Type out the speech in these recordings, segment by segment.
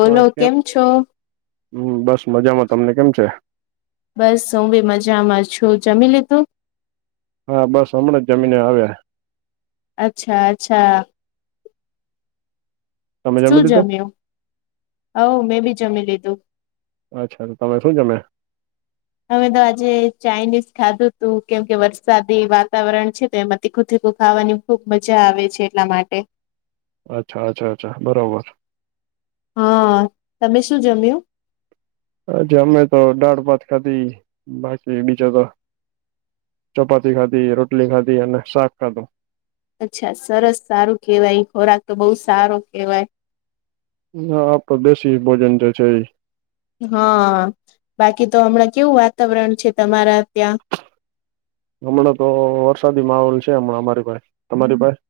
બોલો હા કેમ છો? હમ્મ બસ મજામાં. તમને કેમ છે? બસ હું ભી મજામાં છું. જમી લીધુ? હા બસ હમણાં જ જમીને આવ્યા. અચ્છા અચ્છા તમે શું જમી લીધું જમ્યું હવ મેં બી જમી લીધું. અચ્છા તમે શું જમયા? અમે તો આજે ચાાઈનીઝ ખાધું તું કેમ કે વરસાદી વાતાવરણ છે તો એમાં તીખું તીખું ખાવાનું ખુબ મજા આવે છે એટલા માટે અચ્છા અચ્છા અચ્છા બરોબર. હા તમે શું જમ્યું? આ જે અમે તો દાળભાત ખાધી બાકી બીજા તો ચપાતી ખાધી રોટલી ખાધી અને શાક ખાધું અચ્છા સરસ સારું કહેવાય ખોરાક તો બહુ સારો કહેવાય. હ આ પદેશી ભોજન જે છે ઈ હા બાકી તો હમણાં કેવું વાતાવરણ છે તમારા ત્યાં હમણાં તો વરસાદી માહોલ છે હમણાં અમારી પાહે તમારી પાસે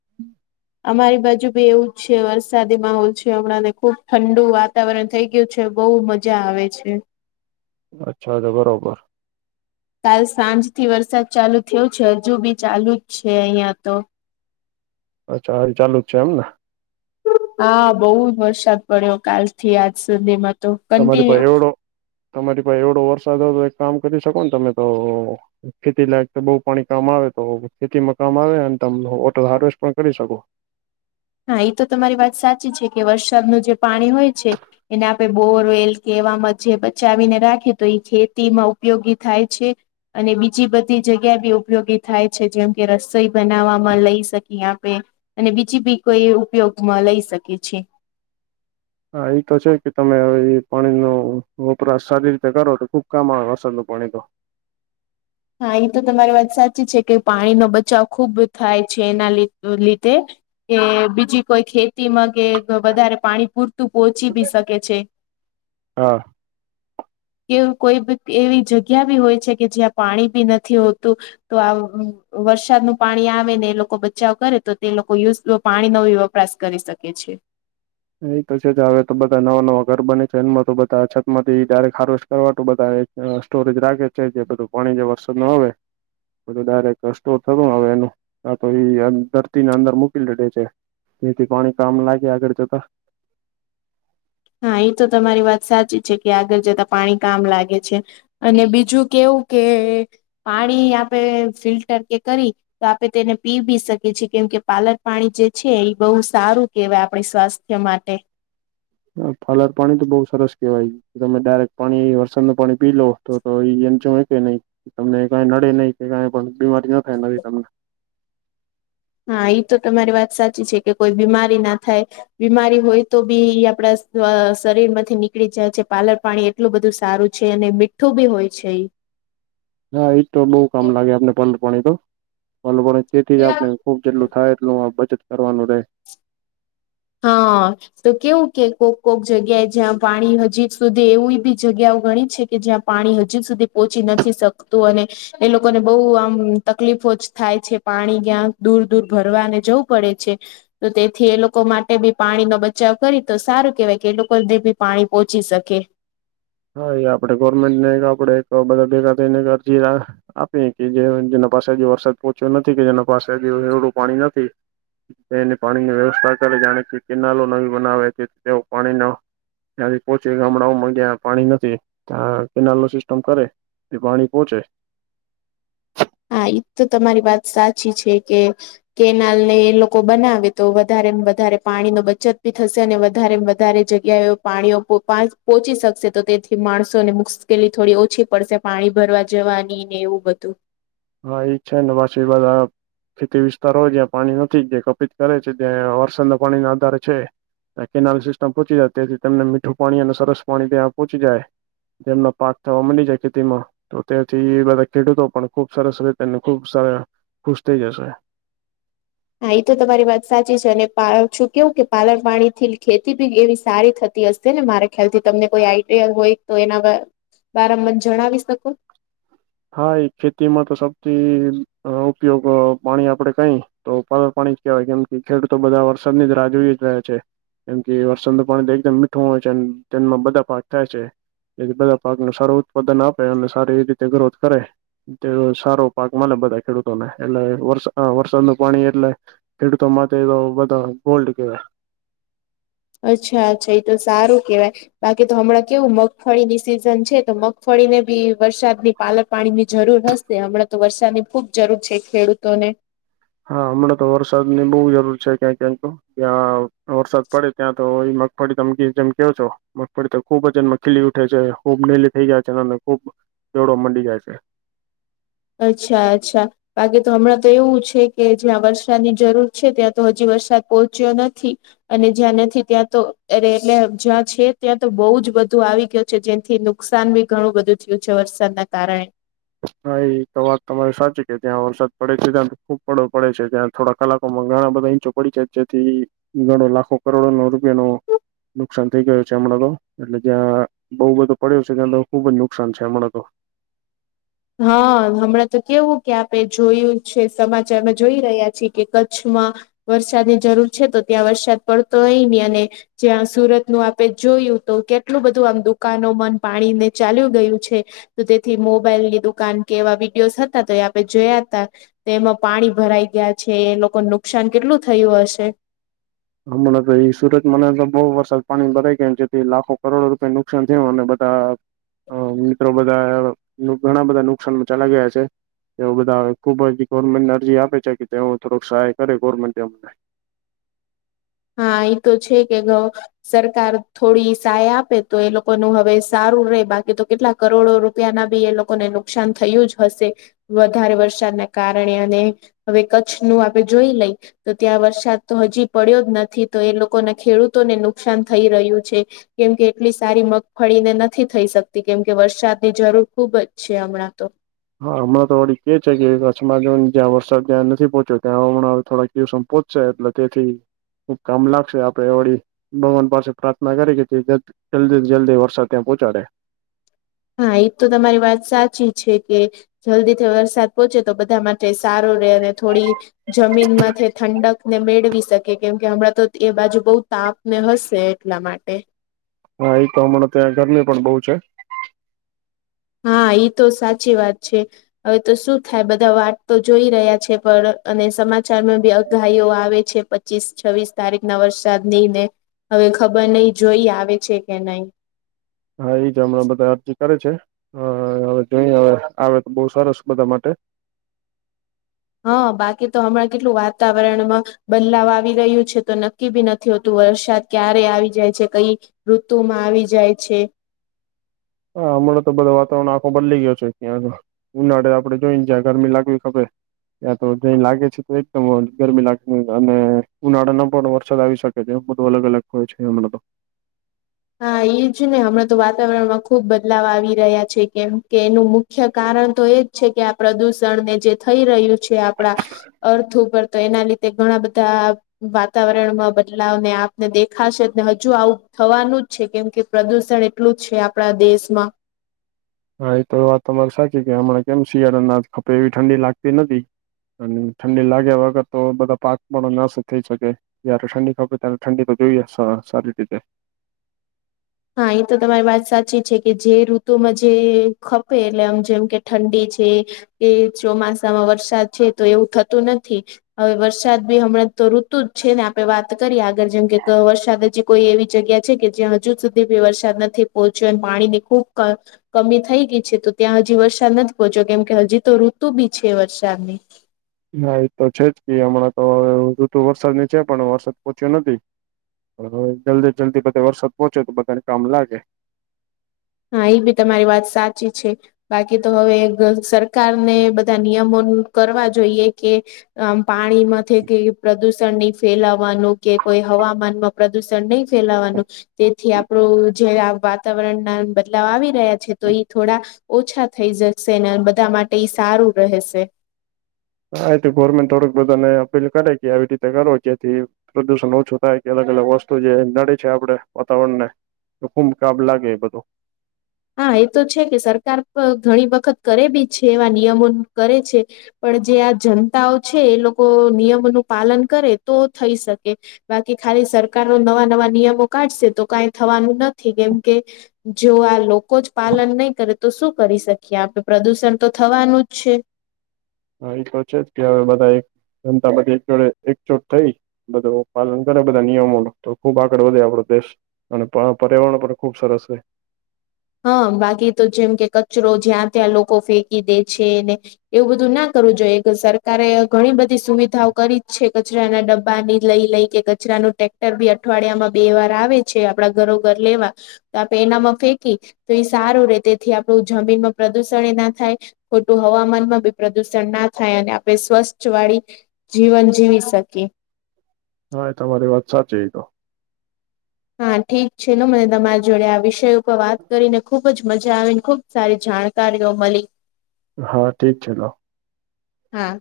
અમારી બાજુ ભી એવું જ છે વરસાદી માહોલ છે હમણાં ને ખુબ ઠંડુ વાતાવરણ થઈ ગયુ છે બહુ મજા આવે છે. અચ્છા તો બરોબર કાલ સાંજ થી વરસાદ ચાલુ થયો છે હજુ બી ચાલુ જ છે અહિયાં તો અચ્છા હવે ચાલુ જ છે એમ ને હા બઉ જ વરસાદ પડ્યો કાલ થી આજ સુધીમાં તો તમારી કન્ટિન્યુ પાસે એવડો તમારી પાસે એવડો વરસાદ હો તો એક કામ કરી શકો ને તમે તો ખેતી લાયક તો બહુ પાણી કામ આવે તો ખેતીમાં કામ આવે તમે ઓટર હાર્વેસ્ટ પણ કરી શકો. હા એ તો તમારી વાત સાચી છે કે વરસાદનું જે પાણી હોય છે. એને આપણે બોરવેલ કેવામાં જે બચાવીને રાખીએ તો એ ખેતીમાં ઉપયોગી થાય છે. અને બીજી બધી જગ્યા બી ઉપયોગી થાય છે જેમ કે રસોઈ બનાવવામાં લઈ શકીએ આપણે અને બીજી બી કોઈ ઉપયોગમાં લઈ શકે છે. હા એ તો છે કે તમે હવે એ પાણી નુ વપરાશ સારી રીતે કરો તો ખુબ કામ આવે વરસાદ નું પાણી તો હા એ તો તમારી વાત સાચી છે કે પાણીનો બચાવ ખુબ થાય છે એના લીધે કે બીજી કોઈ ખેતીમાં કે વધારે પાણી પૂરતું તું પહોચી બી શકે છે. હા કે કોઈ એવી જગ્યા બી હોય છે કે જ્યાં પાણી બી નથી હોતું તો આ વરસાદ નું પાણી આવે ને એ લોકો બચાવ કરે તો તે લોકો યુઝ પાણી નો યો વપરાશ કરી શકે છે. એ તો છે જ હવે તો બધા નવા નવા ઘર બને છે એમાં તો બધા અછત માંથી ડાઈરેક ખારોશ કરવા બધા. સ્ટોરેજ રાખે છે જે બધું પાણી જે વરસાદ નો આવે. બધા ડાયરેક્ટ રસ્તો થતો હવે એનું આ તો ધરતીને અંદર મૂકી દીધી છે. નીથી પાણી કામ લાગે આગળ જતા. હા એ તો તમારી વાત સાચી છે કે આગળ જતા પાણી કામ લાગે છે. અને બીજું કેવું કે પાણી આપે ફિલ્ટર કે કરી તો આપણે તેને પી ભી શકીએ છીએ કેમ કે પાલક પાણી જે છે એ બહુ સારું કેવા આપણી સ્વાસ્થ્ય માટે. હમ પાલક પાણી તો બઉ સરસ કેવાય. તમે ડાયરેક્ટ પાણી વરસાદ નુ પાણી પી લો તો તો એ એમ જો કે નહી તમને કઈ નડે નહી કે કઈ પણ બીમારી ન થાય નવી તમને. હા એ તો તમારી વાત સાચી છે કે કોઈ બીમારી ના થાય બીમારી હોય તો બી આપડા શરીર માંથી નીકળી જાય છે પાલર પાણી એટલું બધું સારું છે અને મીઠું બી હોય છે ઈ. હા એજ તો બહુ કામ લાગે આપને પાલક પાણી તો પાલક પાણી તેથી જ આપણે ખુબ જેટલું થાય એટલું આ બચત કરવાનું રહે. હા. તો કેવું કે કોક કોક જગ્યાએ જ્યાં પાણી હજી સુધી એવી બી જગ્યાઓ ગણી છે કે જ્યાં પાણી હજી સુધી પહોંચી નથી શકતું અને એ લોકોને બહુ આમ તકલીફો જ થાય છે પાણી ક્યાં દૂર-દૂર ભરવાને જવું પડે છે. તો તેથી એ લોકો માટે તે બી પાણીનોો બચાવ કરી તો સારું કેહેવાય કે એ લોકોધ બી પાણી પોહોંચી શકે. હા એ આપડે ગવર્મેન્ટ ને આપડે બધા ભેગા થઈને અરજી આપી કે જે જેના પાસે હજ વરસાદ પહોંચ્યો નથી કે જેના પાસે હજ રવડું પાણી નથી તેની પાણીની વ્યવસ્થા કરે જાણે કે કેનાલો નવી બનાવે છે તેઓ પાણીનો ત્યાં બી પોહંચે ગામડાઓમાં ગ્યા પાણી નથી. ત્યાં કેનાલનો સિસ્ટમ કરે એ પાણી પોહોંચે. હા એજ તો તમારી વાત સાચી છે કે કેનાલ ને એ લોકો બનાવે તો વધારે-વધારે પાણી ન બચત ભી થશે અને વધારે-વધારે જ ગ્યા એ પાણીઓ પોહોચી શકશે. તો તેથી માણસોને મુશ્કેલી થોડી ઓછી પડશે. પાણી ભરવા જવાની ને એવું બધું. હા એજ છે ને [inaudible] ખેતી વિસ્તારોય જ્યાં પાણી નથી જે કપિત કરે છે જ્યાં વરસાના પાણી ના આધારે છે. કેનાલ સિસ્ટમ પહોંચી જાય ત્યાથી તને મીઠું પાણી અને સરસ પાણી ત્યાં પહોંચી જાય. જેમના પાક થવા મની જાય ખેતીમાં તો ત્યાંથી બધા ખેડૂતો પણ ખુબ સરસ રીતેને ખુબ સ ખુશ થઇ જશે. હા એ તો તમારી વાત સાચી છે અને શું કેવું કે પાલન પાણી થી ખેતી બી એવી સારી થતી ને મારે ખ્યાલથી તમને કોઈ આઈડિયા હોય તો એના બરા જણાવી શકો? હા એ ખેતીમાં તો સૌથી ઉપયોગ પાણી આપડે કઈ તો પણ પાણી કવાય કેમ કે ખેડૂતો બધા વરસાદની રાહ જોઈ જ રહે છે. કેમ કે વરસનું પાણી એકદમ મીઠું હોય છે તેમાં બધા પાક થાય છે. એ બધા પાકને સારું ઉત્પાદન આપે અને સારી એ રીતે ગ્રોથ કરે. તે સારો પાક મળે બધા ખેડૂતોને એટલે વાર વરસાદ ન પાણી એટલે ખેડૂતો માટે તો બધા ગોલ્ડ કેવાય. અચ્છા અચ્છા એ તો સારું કેવાય બાકી તો હમણાં કેવું મગફળી ની સિઝન છે તો મગફળી ને બી વરસાદની પાલન પાણી ની જરૂર હશે હમણાં તો વરસાદની ખુબ જરૂર છે ખેડૂતોને. હા હમણાં તો વરસાદ ની બહુ જરૂર છે ક્યાં ક્યાંક તો. ત્યાં વરસાદ પડે ત્યાં તો મગફળી તમકી જેમ કેવો છો મગફળી તો ખુબ એમાં ખીલી ઉઠે છે ખૂબ નીલી થઇ જાય છે અને ખુબ દડો મડી જાય છે અચ્છા અચ્છા બાકી તો હમણાં તો એવું છે કે જ્યાં વરસાદની જરૂર છે ત્યાં તો હજી વરસાદ પહોંચ્યો નથી અને જ્યાં નથી ત્યાં તો અરે એટલે જ્યાં છે ત્યાં તો બહુ જ બધું આવી ગયું છે જે્યાંથી નુકસાન બી ઘણું બધું થયું છે વરસાદના કારણે હા એ તો વાત તમારે સાચી કે ત્યાં વરસાદ પડે છે ત્યાં ખૂબ પડો પડે છે ત્યાં થોડા કલાકોમાં ઘણા બધા ઈંચો પડી જાય જેથી ઘણો લાખો કરોડોનો રૂપિયાનો નુકસાન થઈ ગયું છે હમણાં તો એટલે જ્યાં બહુ બધો પડ્યો છે ત્યા ખુબ જ નુકસાન છે હમણાં તો હા હમણાં તો કેવું કે આપે જોયું છે સમાચારમાં જોઈ રહ્યા છીએ કે કચ્છમાં વરસાદની જરૂર છે તો ત્યાં વરસાદ પડતો હોય નહી અને જ્યાં સુરત નું આપે જોયું તો કેટલું બધું આમ દુકાનો મન પાણીને ચાલ્યું ગયું છે તો તેથી મોબાઈલ ની દુકાન કે એવા વિડીયોઝ હતા તો એ આપણે જોયા હતા તે એમાં પાણી ભરાઈ ગયા છે એ લોકોને નુકસાન કેટલું થયું હશે હમણાં તો એ સુરતમાંને તો બહુ વરસાદ પાણી ભરાય ગયામ જેથી લાખો કરોડો રૂપિયા નુકસાન થયું અને બધા અ મિત્રો બધા ઘણા બધા નુકસાનમાં ચલા ગયા છે એવ બધા ખુબ જ ગવર્મેન્ટને અરજી આપે છે કે તે થોડક સહાય કરે ગવર્મેન્ટમને હા એ તો છે કે ગઉ સરકાર થોડી સહાય આપે તો એ લોકોનું હવે સારું રહે બાકી તો કેટલાક કરોડો રૂપિયા ના બી એ લોકોને નુકસાન થયું જ હશે વધારે વરસાદના કારણે અને હવે કચ્છ નુ આપે જોઈ લઈ તો ત્યાં વરસાદ તો હજી પડ્યો જ નથી નથી તો એ લોકોને ખેડૂતોને નુકસાન થઈ રહ્યું છે કેમકે એટલી સારી મગફળીને નથી થઈ શકતી કેમકે વરસાદની જરૂર ખુબ જ છે હમણાં તો હા હમણાં તો વડી કે છે કે કચ્છમાં જો જ્યાં વરસાદ જ્યાં નથી પહોંચ્યો ત્યાં હમણાં થોડા સંપોચશે એટલે તેથી ખુબ કામ લાગશે આપડે એ વડી ભગવાન પાસે પ્રાર્થના કરી કે તે જલ્દી જલ્દી વરસાદ ત્યાં પહોંચાડે હા એ તો તમારી વાત સાચી છે કે જલ્દીથી વરસાદ પહોંચે તો બધા માટે સારો રે અને થોડી જમીનમાંથી ઠંડક ને મેળવી શકે કેમ કે હમણાં તો એ બાજુ બહુ તાપ ને હશે એટલા માટે હા એ તો હમણાં ત્યાં ગરમી પણ બહુ છે હા એ તો સાચી વાત છે હવે તો શું થાય બધા વાત તો જોઈ રહ્યા છે પણ અને સમાચારમાં બી અગાહીઓ આવે છે પચીસ છવ્વીસ તારીખ ના વરસાદ ની ને હવે ખબર નહી જોઈ આવે છે કે નહીં હા એ જ હમણાં બધા અરજી કરે છે હવે જોઈ હવે આવે તો બહુ સરસ બધા માટે હા બાકી તો હમણાં કેટલું વાતાવરણમાં બદલાવ આવી રહ્યું છે તો નક્કી બી નથી હોતું વરસાદ ક્યારે આવી જાય છે કઈ ઋતુ માં આવી જાય છે હા હમણાં તો બધો વાતાવરણ આંખો બદલી ગયો છે ત્યાં ઉનાળે આપડે જોઈને જ્યા ગરમી લાગવી ખડે ત્યાં તો જ લાગે છે તો એકદમ ગરમી લાગતી અને ઉનાળા ન પણ વરસાદ આવી શકે કે એ બધ અલ અલગ હોય છે એમણા તો હા એજ ને હમણાં તો વાતાવરણમાં ખુબ બદલાવ આવી રહ્યા છે કેમ કે એનું મુખ્ય કારણ તો એજ છે કે આ પ્રદુષણને જે થઈ રહ્યું છે છે આપણા અર્થ ઉપર તો એના લીધે ઘણા બધા વાતાવરણમાં બદલાવ ને આપને દેખાશેને હજુ આવું થવાનું જ છે કેમ કે પ્રદુષણ એટલું જ છે આપણા દેશમાં હા એ તો વાત તમારી સાચી કે હમણાં કેમ શિયાળા અના ખપે એવી ઠંડી લાગતી નથી અને ઠંડી લાગ્યા વગર તો બધા પાક પણો નાશ થઈ શકે જયારે ઠંડી ખબે ત્યારે ઠંડી તો જોઈએ સારી રીતે હા એ તો તમારી વાત સાચી છે કે જે ઋતુમાં જે ખપે એટલે આમ જેમ કે ઠંડી છે એ ચોમાસામાં વરસાદ છે તો એવું થતું નથી. હવે વરસાદ બી હમણાં તો ઋતુ જ છે ને આપણે વાત કરીએ આગળ જેમ કે વરસાદ જે કોઈ એવી જગ્યા છે કે જ્યાં હજુ સુધી બી વરસાદ નથી પહોંચ્યો અને પાણી ની ખૂબ કમી થઈ ગઈ છે તો ત્યાં હજી વરસાદ નથી પહોંચ્યો કેમ કે હજી તો ઋતુ બી છે વરસાદની. હા એતો છે જ કે હમણાં તો ઋતુ વરસાદની છે પણ વરસાદ પોહચ્યો નથી. હવે જલ્દી જલ્દી બધા વરસાદ પહોંચે તો બધાને કામ લાગે. હા એ બી તમારી વાત સાચી છે. બાકી તો હવે સરકારને બધા નિયમો કરવા જોઈએ કે આમ પાણી માંથી કેઈ પ્રદુષણ નહી ફેલાવાનું કે કોઈ હવામાનમાં પ્રદુષણ નહીં ફેલાવાનું તેથી આપણું જે વાતાવરણના બદલાવ આવી રહ્યા છે તો ઈ થોડા ઓછા થઈ જશે ને બધા માટે ઈ સારું રહેશે. હા એતો ગવર્મેન્ટ થોડક બધાને અપીલ કરે કે આવી રીતે કરો જેથી પ્રદુષણ ઓછું થાય કે અલગ અલગ વસ્તુ જે નડે છે આપણે વાતાવરણ ને તો ખૂબ કાબ લાગે એ બધો. હા એ તો છે કે સરકાર ઘણી વખત કરે બી છે એવા નિયમો કરે છે. પણ જે આ જનતાઓ છે એ લોકો નિયમોનું પાલન કરે તો થઈ શકે. બાકી ખાલી સરકાર ન નવા નવા નિયમો કાઢશે તો કઈ થવાનું નથી કેમ કે જો આ લોકો જ પાલન નહીં કરે તો શું કરી શકીએ આપણે પ્રદૂષણ તો થવાનું જ છે. હા એ તો છે જ કે હવે બધા એક જનતા બધી એક જોડે એકજોટ થઈ. બધું પાલન કરે બધા નિયમો તો ખુબ આગળ વધે આપડો દેશ. અને પર્યાવરણ પણ ખુબ સરસ છે. હા બાકી તો જેમ કે કચરો જ્યાં ત્યાં લોકો ફેંકી દે છેને એવું બધું ના કરવું જોઈએ સરકારે ઘણી બધી સુવિધાઓ કરી જ છે કચરાના ડબ્બા ની લઈ લઈ કે કચરાનું ટ્રેક્ટર બી અઠવાડિયામાં બે વાર આવે છે આપડા ઘરો ઘર લેવા તો આપણે એનામાં ફેંકી તો એ સારું રે તેથી આપણું જમીનમાં પ્રદુષણ એ ના થાય. ખોટું હવામાનમાં બી પ્રદુષણ ના થાય અને આપણે સ્વચ્છ વાળી જીવન જીવી શકીએ. હા એ તમારી વાત સાચી ઈ તો હા ઠીક છે ન મને તમારી જોડે આ વિષય ઉપર વાત કરીને ખુબ જ મજા આવીને ખુબ સારી જાણકારીઓ મળી. હા ઠીક છેલો હા